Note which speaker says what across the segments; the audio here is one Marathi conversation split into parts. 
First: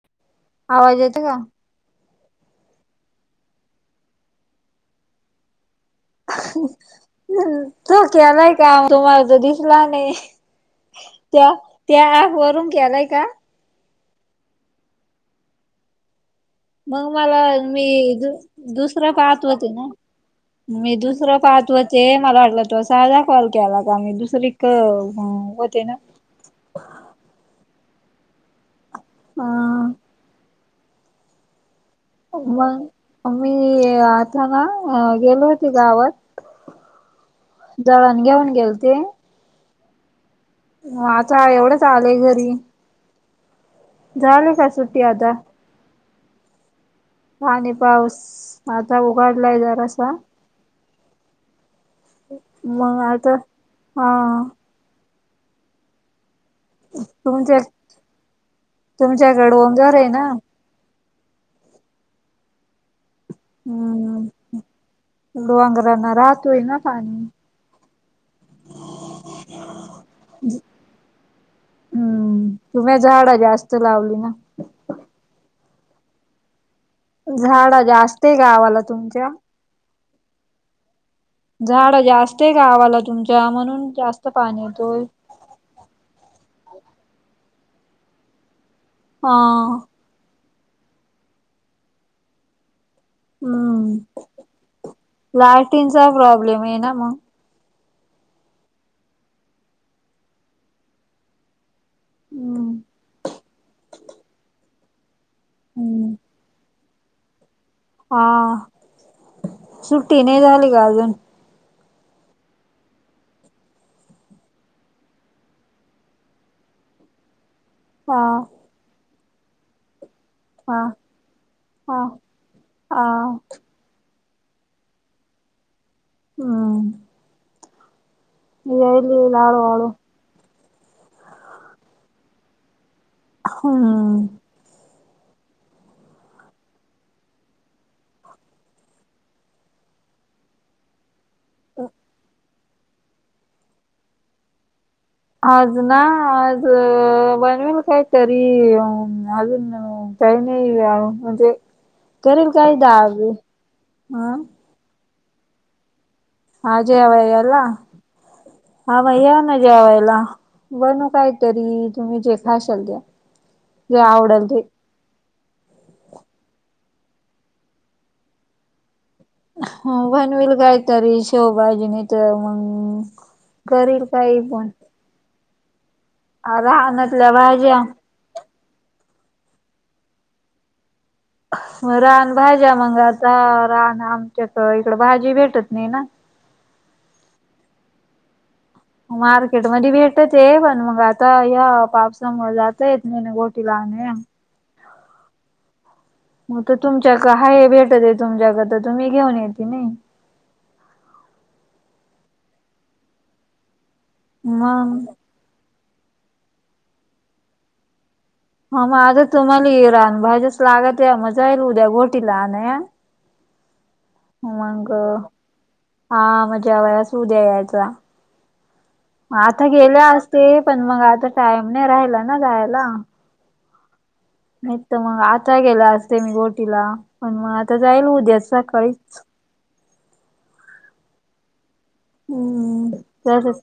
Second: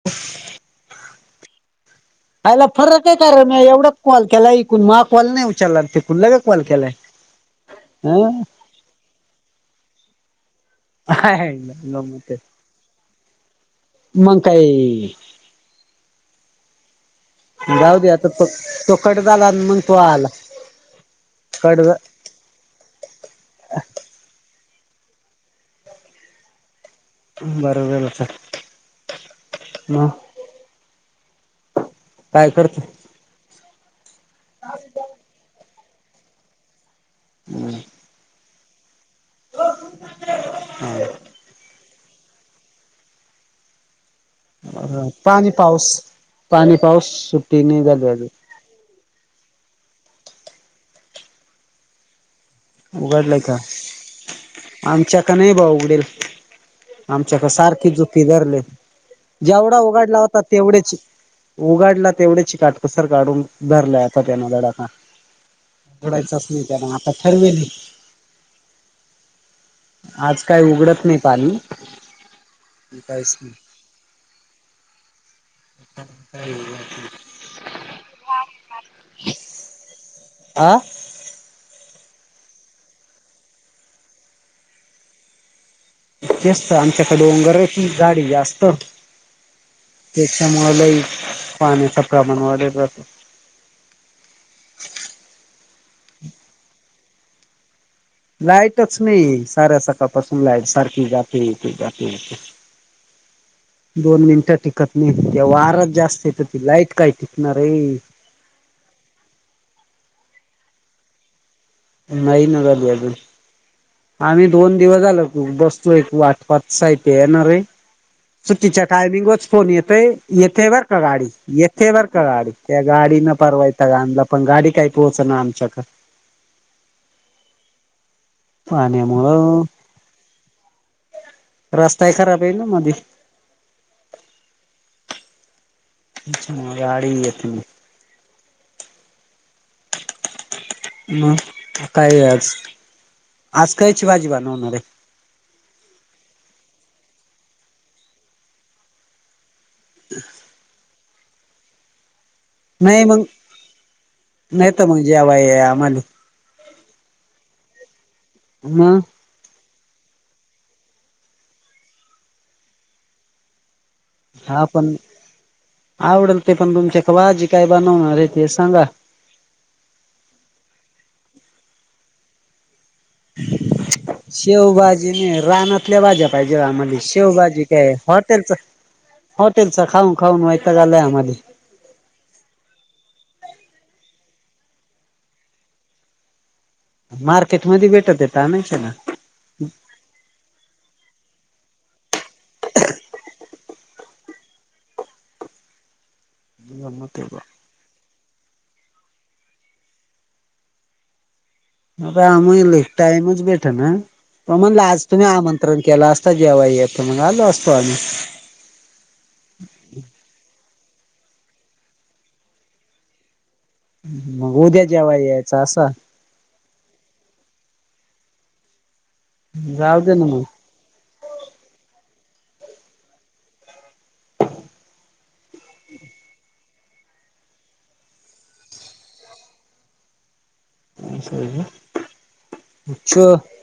Speaker 1: [inaudible]
Speaker 2: आवाज येते का?
Speaker 1: आयला फरक आहे का रे मी एवढाच कॉल केला ऐकून मग कॉल नाही उचारला तिककून लगे कॉल केलाय
Speaker 2: तो केलाय काम तुम्हाला तर दिसला नाही. त्या
Speaker 1: मग
Speaker 2: त्या वरून केलाय का?
Speaker 1: मग काय
Speaker 2: मग मला मी
Speaker 1: जाऊ दे आता तो तो
Speaker 2: दुसरं
Speaker 1: कट
Speaker 2: पाहत
Speaker 1: झाला आणि
Speaker 2: होते
Speaker 1: मग
Speaker 2: ना.
Speaker 1: तो आला
Speaker 2: मी दुसरं पाहत
Speaker 1: कट
Speaker 2: होते
Speaker 1: झा-
Speaker 2: मला वाटल त साधा कॉल केला होता आम्ही. दुसरी कडे म होते ना.
Speaker 1: बरोबरच
Speaker 2: अ
Speaker 1: म काय करतो
Speaker 2: मग मी आता ना गेलो होती गावात दळण घेऊन गेलते. आता एवढ्यात आली घरी. झाले का सुट्टी आता?
Speaker 1: पाणी पाऊस- पाणी पाऊस सुुट्टी
Speaker 2: पाणी
Speaker 1: नाही झाल
Speaker 2: पाऊस
Speaker 1: आजुन.
Speaker 2: आता उघाडलाय जरासा. मग आता हा
Speaker 1: आमच्याकडे नाही बा उघडेल. आमच्याकडे
Speaker 2: तुमच्या
Speaker 1: सारखे [unintelligible]
Speaker 2: तुमच्याकडे
Speaker 1: जेवढा
Speaker 2: डोंगर आहे
Speaker 1: उघाडला
Speaker 2: ना
Speaker 1: होता तेवढेच. उघाडला तेवढेच काटकसर काढून धरला आता
Speaker 2: हम्म
Speaker 1: त्यान दडका.
Speaker 2: डोंगरांना
Speaker 1: उघडायचा च
Speaker 2: राहतोय
Speaker 1: नाही त्या
Speaker 2: ना
Speaker 1: आता
Speaker 2: पाणी
Speaker 1: [inaudible] आज काही उघडत नाही पाणी
Speaker 2: हम्म [unintelligible]
Speaker 1: नाही
Speaker 2: जास्त लावली ना
Speaker 1: [inaudible]
Speaker 2: झाडा जास्त आहे गावाला तुमच्या.
Speaker 1: आ
Speaker 2: झाड जास्त आहे गावाला तुमच्या म्हणून जास्त पाणी येतोय.
Speaker 1: तेच तर आमच्याकडे [unintelligible] झाडी जास्त
Speaker 2: हा
Speaker 1: त्याच्यामुळेलाय पाण्याचा प्रमाण वाढेल राहतो.
Speaker 2: हम्म. लाइटी नचा प्रॉब्लेम आहे ना मग.
Speaker 1: लाईटच नाही. साऱ्या सकाळपासून लाईट सारखी जात ते येते जाते.
Speaker 2: हम्म
Speaker 1: दोन मिनिट वारा च
Speaker 2: हम्म
Speaker 1: जास्त हे तर ती लाईट काय टिकणार हे.
Speaker 2: हा सुट्टी नाही झाली का अजून?
Speaker 1: नाही ना झाली अजून. आम्ही दोन दिवस झालो बसतोय वाटपात साहित्य येणार हे.
Speaker 2: हा.
Speaker 1: सुट्टीच्या टाईमिंगच फोन येतय येते
Speaker 2: हा
Speaker 1: बर का गाडी, येते
Speaker 2: हा
Speaker 1: बर का गाडी़, त्या
Speaker 2: हा
Speaker 1: गाडी ने पार वै ताग आणला. पण गाडी काही पोहोच ना आमच्याकड.
Speaker 2: हम येईल येईल
Speaker 1: पाण्यामुळं
Speaker 2: हळू हळू
Speaker 1: रस्ताय खराब हे ना ना मध्ये.
Speaker 2: हम
Speaker 1: त्याच्यामुळे गाडी ही येत नही. म काय आज. आज कायची भाजी बनवणार आहे?
Speaker 2: आज ना आज बनवेल काहीतरी अजून काही नाही म्हणजे करेल काय
Speaker 1: नाही मग, नाही तर मग जेवाया म्हणे.
Speaker 2: हा जेवायाला.
Speaker 1: मग
Speaker 2: हा म या जेवायला. बणू काहीतरी तुम्ही जे खाशाल ते. जे आवडेल ते
Speaker 1: हा पण आवडेल ते, पण तुमच्याकडे भाजी काय बनवणार आहे ते सांगा?
Speaker 2: हो. बनवेल कायतरी शेवभाजी नाहीतर मंग
Speaker 1: शेवभाजी नाही रानातल्या भाज्या पाहिजे आम्हाला
Speaker 2: रानातल्या
Speaker 1: शेवभाजी
Speaker 2: भाज्या
Speaker 1: काय हॉटेलच हॉटेलच खाऊ खाऊनय आलंय आम्हाले
Speaker 2: मग रान भाज्या मंग आता रान, आमच्याक इकडं भाजी भेटत नाही ना.
Speaker 1: मार्केट मध्ये भेटते तर आणायचे ना,
Speaker 2: मार्केट मधी भेटते पण मग आता या पाऊसामुळे जाता येत नाही गोटी लावणे मग तर
Speaker 1: गंमत
Speaker 2: तुमच्याक
Speaker 1: आहे बा
Speaker 2: हाय हे भेटती तुमच्याक तर तुम्ही घेऊन येते नाही,
Speaker 1: कामही लै टाईमच भेठना, मग म्हणलं आज तुम्ही आमं कार्यक्रम केला असता जेव्हा येतो मग आलो असतो आम्ही.
Speaker 2: ह मग आता तुम्हाला इरान भाज्यास लागत्या या मग जाईल उद्या घोटीला आणायान
Speaker 1: मग उद्या जेवाय यायचा असं?
Speaker 2: हा मग जेवयास उद्या यायचा, आता
Speaker 1: जाऊ
Speaker 2: गेल्या
Speaker 1: दे ना मग.
Speaker 2: असते पण मग आता टाइम नाही राहिला ना जायला. नाही तर मग आता गेलं असते मी गोटीला पण मग आता जायल उद्या सकाळीच
Speaker 1: असं हाय का?
Speaker 2: हम्म.
Speaker 1: अच्छ,
Speaker 2: तसच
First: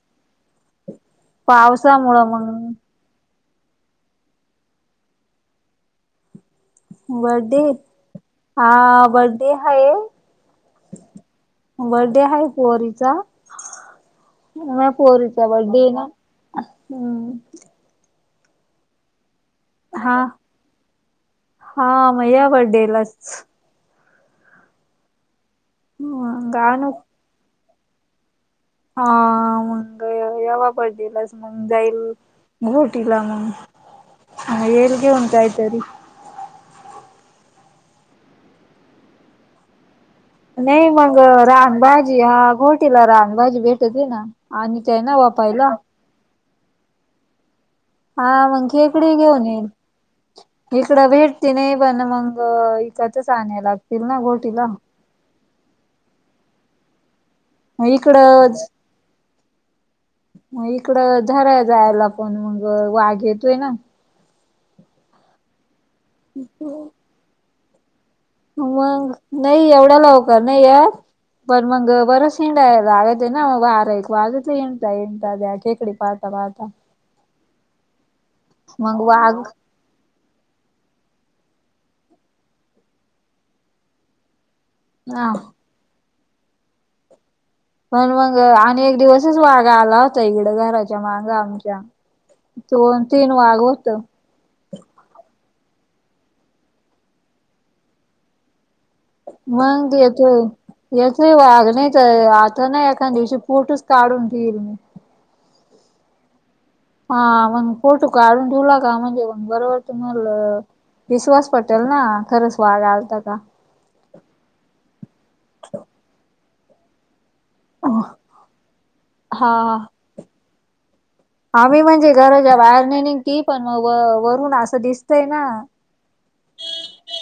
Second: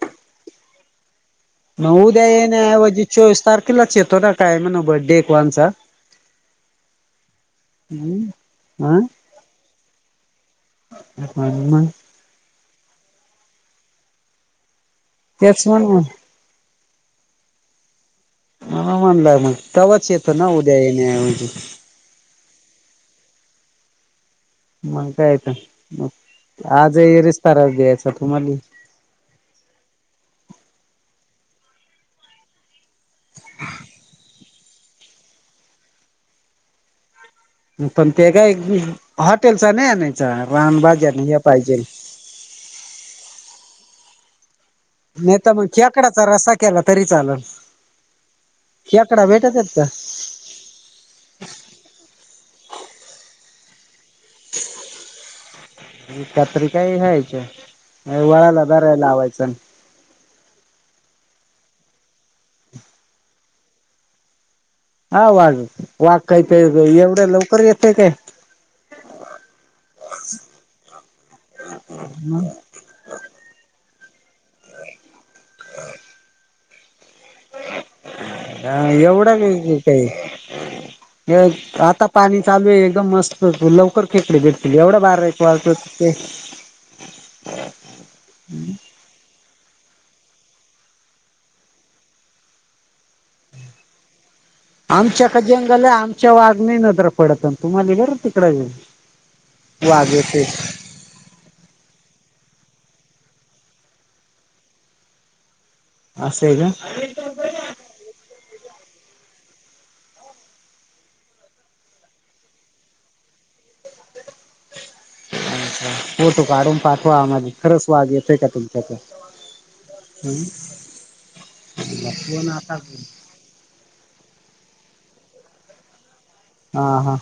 Speaker 1: नऊ
Speaker 2: पावसामुळं
Speaker 1: दय न
Speaker 2: मग
Speaker 1: आवजी. चोवीस तारखेलाच येतो ना काय म्हण बर्थडे एक वनचा,
Speaker 2: बर्डे हा बर्डे हाय.
Speaker 1: आणि मग.
Speaker 2: डे आहे पोरीचा. म पोरीचा
Speaker 1: तेच
Speaker 2: बड्डे
Speaker 1: म्हण
Speaker 2: आहे
Speaker 1: मग.
Speaker 2: ना. अ...
Speaker 1: अहं म्हणलं मग, तवाच
Speaker 2: हा
Speaker 1: येतो ना उद्या येण्याऐवजी.
Speaker 2: हा मग या बड्डेलाच.
Speaker 1: मग काय तर मग, आज येरीच त्रास द्यायचा तुम्हाले.
Speaker 2: हा मंग यवा बड्डेलाच मग जाईल मी. तिला मग, येईल घेऊन काही तरी
Speaker 1: पण ते काय हॉटेलच नाही आणायचा रानबा जालीय पाहिजेल
Speaker 2: ते हा घोटीला रान भाजी भेटती ना. आणि काय नाही.
Speaker 1: नाहीता मग खेकडाचा रस्सा केला तरी चालल.
Speaker 2: हा मंग खीकडी
Speaker 1: खेकडा
Speaker 2: घेऊन
Speaker 1: भेटत
Speaker 2: येईल.
Speaker 1: आहेत का
Speaker 2: इकडं भेटती नाही पण मगं, इकतच आणाय लागतील ना घोटीला.
Speaker 1: कत्रिकही
Speaker 2: मग
Speaker 1: घ्यायच्या वळाला
Speaker 2: इकडंच
Speaker 1: दरायला लावायचं.
Speaker 2: मग इकड धरायला जायला कोण मग वाघ येतोय ना.
Speaker 1: हा वाज वाकायचंय एवढ्या लवकर येतय काय?
Speaker 2: मग नाही एवढ्याला लवकर नाही या पण मग बर शिंड आहे. राग येतो ना मग बा एक वाघ हिडता हिंडता खेकडी पाहता पाहता,
Speaker 1: ह
Speaker 2: मग वाघ
Speaker 1: एवढं बिझी. ते आता पाणी चालू आहे एकदम मस्त लवकर खेकडे भेटतील, एवढं बारा
Speaker 2: हा
Speaker 1: एक वाजवत होते.
Speaker 2: पण मग आणि एक दिवसच वाघा आला होता इकडं घराच्या मागा आमच्या दोन तीन वाघ होतं.
Speaker 1: आमच्याकडं जंगल ये. आमच्या वाघ नाही नजर पडत आणि, तुम्हाला बर तिकडं हे.
Speaker 2: मग येतोय. येतोय वाघ नाहीत आता ना एखा दिवशी फोटूचच काढून ठेईल मी.
Speaker 1: असंय का?
Speaker 2: हा मग फोटू काढून ठेवला का म्हणजे मग बरोबर तुम्हाल विश्वास पटल ना? खरंच वाघ आलता का?
Speaker 1: अच्छा! फोटू काढून पाठवा आम्हाले. खरच वाघ येतोय का तुमच्या कड
Speaker 2: हा
Speaker 1: हम्म.
Speaker 2: आम्ही म्हणजे
Speaker 1: फोन
Speaker 2: घराच्या
Speaker 1: आता
Speaker 2: बाहेर नाही निघ ती पण व वरुन असं दिसतय ना?
Speaker 1: हा हा.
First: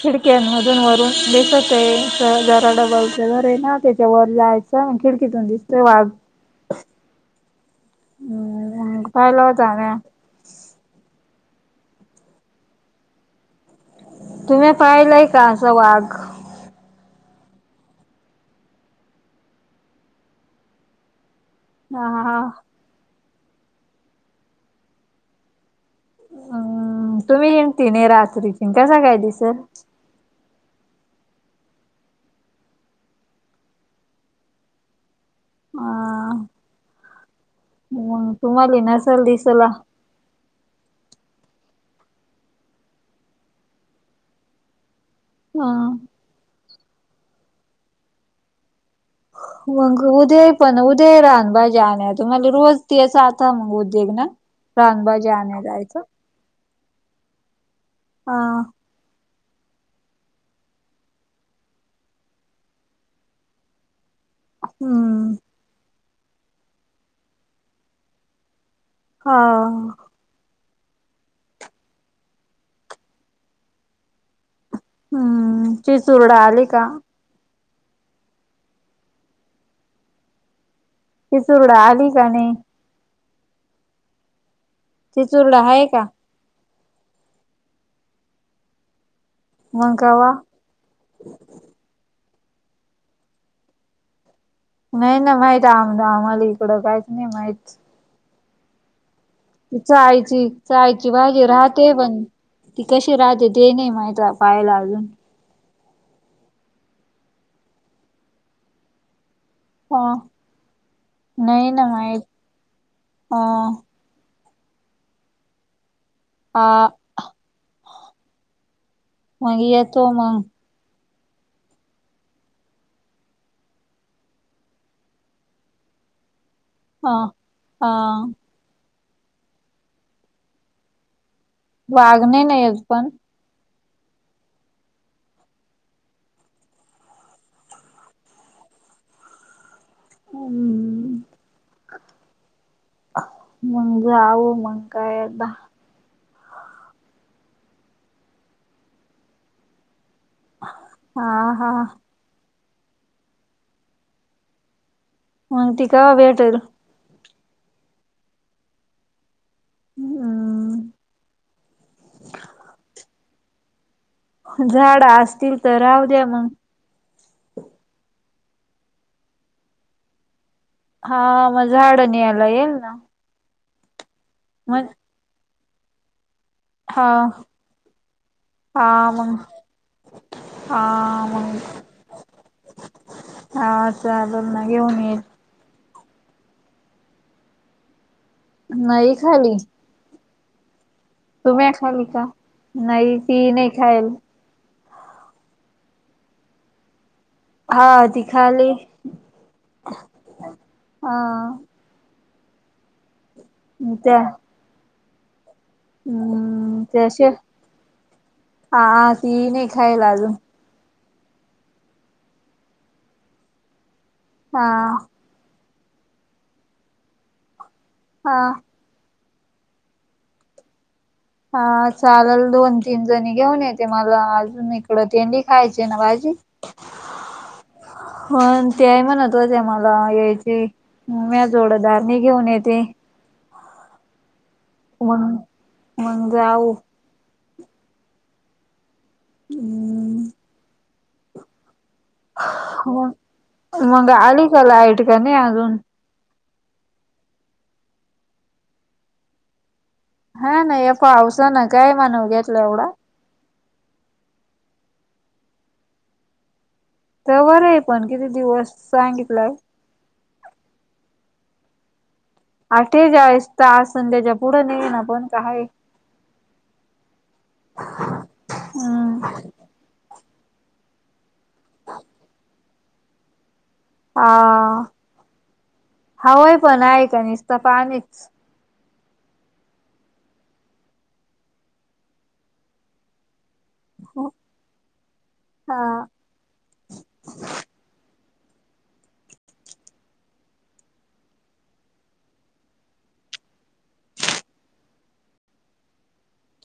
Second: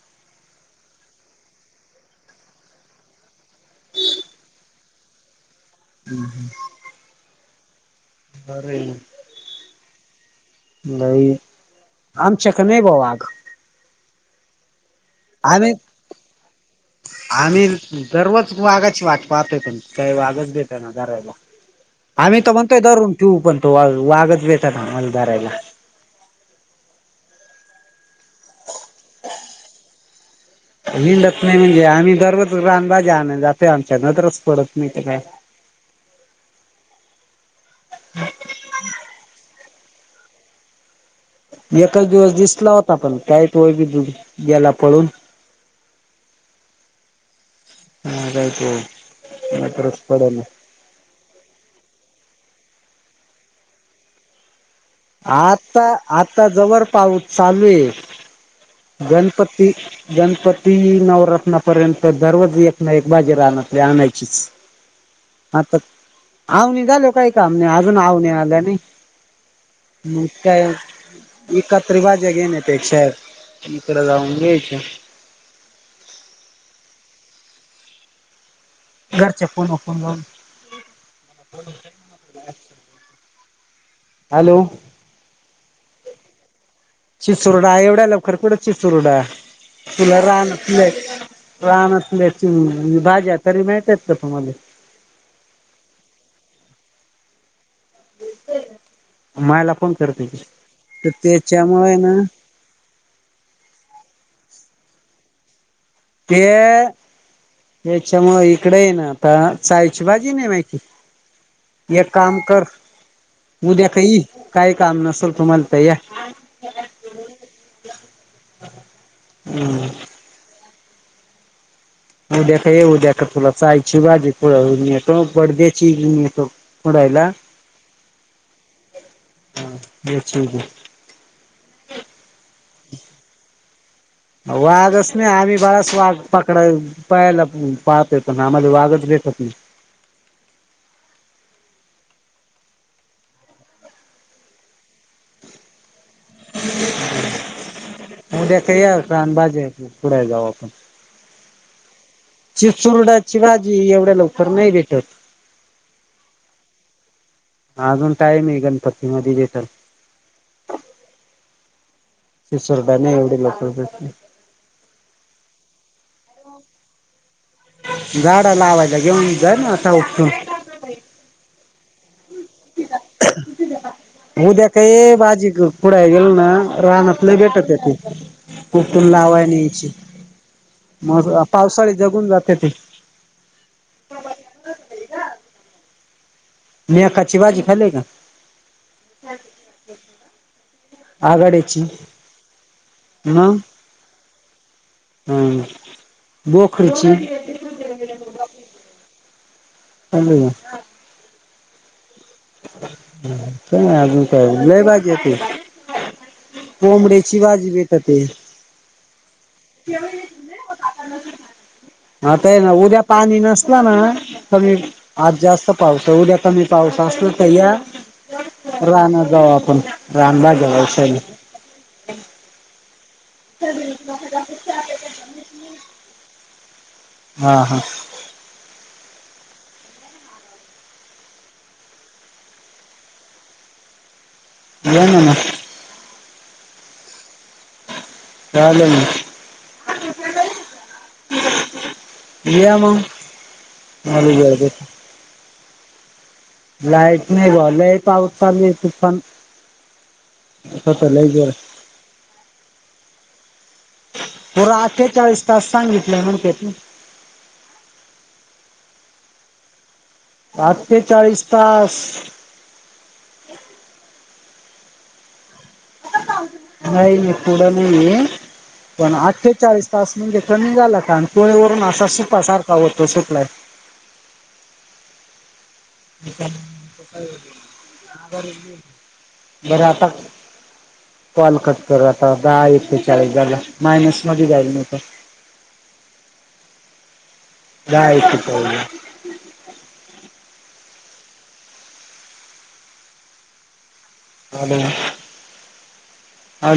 Speaker 2: खिडक्यांमधून वरून दिसते आहे जरा डबल च घर आहे ना त्याच्यावर जायचं. त खिडकीतून दिसतो वा
Speaker 1: [inaudible] बरय ना?
Speaker 2: हम्म पाहिला होता ना
Speaker 1: नाही. आमच्याकड नाही बाबा वाघ.
Speaker 2: तुम्ही पायलाय?
Speaker 1: आम्ही. आम्ही दररोज वाघाची वाट पाहतोय त काही वाघच भेटना धरायला.
Speaker 2: हा हा
Speaker 1: आम्ही तर म्हणतोय धरून ठिऊ पण तो वाग - वागच भेटणा आम्हाला धरायला.
Speaker 2: हम्म तुम्ही हिणती नाही रात्रीचीन कसा काय दिसल?
Speaker 1: हिंडत नाही म्हणजे आम्ही दररोज रानभाज्या आणयला जातय आमच्या नजरच पडत नाही ते काय?
Speaker 2: हा. हो तुम्हाले नसेल दिसला.
Speaker 1: एकच दिवस दिसला होता. पण काही तो वी गेला पळून.
Speaker 2: हा.
Speaker 1: [unintelligible] नजरच
Speaker 2: मंग दे
Speaker 1: पडेना.
Speaker 2: पण उदय राहन भाजे आण तुम्हाला रोज तेच आता मग उदेग ना? रानभाजी आणाय
Speaker 1: आता
Speaker 2: जायच.
Speaker 1: आता जवर पाऊस चालू आहे.
Speaker 2: हा.
Speaker 1: गणपती गणपती नवरत्नपर्यंत दररोज एक ना एक भाजी रानातली आणायचीच.
Speaker 2: हम्म.
Speaker 1: आता आवने झालो काही काम नाही अजून आवने आल्या नाही.
Speaker 2: हा.
Speaker 1: मग काय इकत्रि भाज्या घेण्या पेक्षा इकडं जाऊन घ्यायच्या.
Speaker 2: हम्म चीचुरडा आली का?
Speaker 1: घरच्या फोन वर फोन लावन - -
Speaker 2: ची चुरड आली का नाही?
Speaker 1: हॅलो!
Speaker 2: ची चुरड हाय का?
Speaker 1: चिसुरडा एवढ्या लवकर कुठं चिसुरडा
Speaker 2: मग
Speaker 1: तुला
Speaker 2: कवा
Speaker 1: राना रानातले भाज्या तरी माहित आहेत का तुम्हाले?
Speaker 2: नाही ना माहित आम आम्हाला इकडं काहीच नाही माहित.
Speaker 1: [unintelligible] मायला
Speaker 2: ती
Speaker 1: फोन करते की
Speaker 2: चायची चायची
Speaker 1: तर
Speaker 2: बागी राहते
Speaker 1: त्याच्यामुळे ना
Speaker 2: पण. ती कशी राहते ते नाही माहीत पाहायला अजून.
Speaker 1: ते त्याच्यामुळे इकडे आहे ना आता
Speaker 2: अ
Speaker 1: सायची बाजी नाही
Speaker 2: नाही ना
Speaker 1: माहिती एक
Speaker 2: माहित
Speaker 1: काम कर
Speaker 2: अ
Speaker 1: उद्या कई काही काम नसल तुम्हाला तर या.
Speaker 2: आ
Speaker 1: [inaudible]
Speaker 2: मग येतो मंग.
Speaker 1: उद्या खाई उद्या कर तूला सायची भाजी [unintelligible] घेऊन येतो पर्देची घेऊन येतो.
Speaker 2: अ
Speaker 1: खुडायला हा
Speaker 2: अ
Speaker 1: ये. [unintelligible]
Speaker 2: वाग नाही ना एक पण.
Speaker 1: वाघच नाही आम्ही बराच वाघ पकडाय पायाला पुम पाहत येतो ना आम्हाला वागच भेटत नाही.
Speaker 2: अम्म. मंग जावं मंग काय आता.
Speaker 1: उद्या काय यावं राहनबाजे खुडयाला जाऊ आप
Speaker 2: हा हा.
Speaker 1: चि चुरडाची भाजी एवढ्या लवकर नाही भेटत.
Speaker 2: मग ती कवा भेटेल?
Speaker 1: अजून टाईम आहे गणपती मध्ये भेटल.
Speaker 2: मिळल
Speaker 1: ती शोरडा नाय एवढं लवकर भेटत.
Speaker 2: झाडा असतील तर राहू द्या मंग.
Speaker 1: झाडा लावायला घेऊन जाई ना आता उठून.
Speaker 2: हा म झाडं नियायला येईल ना.
Speaker 1: उद्या
Speaker 2: मग
Speaker 1: काय बाजी खुडायला गेल ना रानात
Speaker 2: हा
Speaker 1: लई भेटत आहे ती
Speaker 2: हा
Speaker 1: कुपटून
Speaker 2: मग
Speaker 1: लावाय नी याची. मग पावसाळी जगून जाते ती.
Speaker 2: हा चालेल ना घेऊन ये.
Speaker 1: मी एकाची भाजी खाललय का?
Speaker 2: नाही खाली.
Speaker 1: [inaudible]
Speaker 2: तुम्ही ऐ खालली का नाही ती
Speaker 1: मग
Speaker 2: नाही खायल.
Speaker 1: हम्म बोखरीची.
Speaker 2: हा ती खाली.
Speaker 1: चांगलंय म.
Speaker 2: हां.
Speaker 1: नंतर म
Speaker 2: त्या
Speaker 1: अजून का लय भाजी आहे की.
Speaker 2: हम्म
Speaker 1: कोंबड्याची बाजी भेटते.
Speaker 2: हा हा ती नाय
Speaker 1: आताय ना उद्या पाणी नसला ना
Speaker 2: हा
Speaker 1: कमी आज जास्त पाऊस आहे उद्या कमी पाऊस असला तर या.
Speaker 2: हा
Speaker 1: रान्यात जाऊ आपण रानबाग जाऊ रिक्षायानी.
Speaker 2: हा चालेल दोन-तीन जणी घेऊन येते मला अजून इकडं तेनली खायची आहे ना भाजी. ह
Speaker 1: हा हा
Speaker 2: पण ते म्हणत होते मला [unintelligible] घेऊन येते.
Speaker 1: ये ना
Speaker 2: मग मग जाऊ.
Speaker 1: चालेल [unintelligible]
Speaker 2: हम्
Speaker 1: [inaudible]
Speaker 2: मग. मग
Speaker 1: मला
Speaker 2: आली
Speaker 1: वेळ
Speaker 2: का
Speaker 1: दे
Speaker 2: लाईट? का नाही अजून?
Speaker 1: लाईट नाही [unintelligible] लय पाऊस चालूय तुफान.
Speaker 2: हा ना या
Speaker 1: होतं लय जोर
Speaker 2: पावसाने काय मनावर घेतला एवढा.
Speaker 1: पुरा अठ्ठेचाळीस तास सांगितलय म्हणतेत.
Speaker 2: ते बर आहे, पण किती दिवस सांगितल.
Speaker 1: अठठेचाळीस तास.
Speaker 2: आठेच्याळीस तास. पण त्याच्या पुढ न ये ना पण. का आहे?
Speaker 1: नाही पुढ नाही आहे. पण
Speaker 2: हम्म
Speaker 1: अठ्ठेचाळीस तास म्हणजे कमी झाला आणि तोह वरून असा सुका सारखा होतो सुकलाय
Speaker 2: हा हवाय पण आहे का निसत पाणीच
Speaker 1: आर [inaudible] बर आता कॉल कट कर आता. दहा एक ते चाळीस झाला. मायनस मध्ये जाईल नाही तर,
Speaker 2: हा
Speaker 1: [unintelligible] ह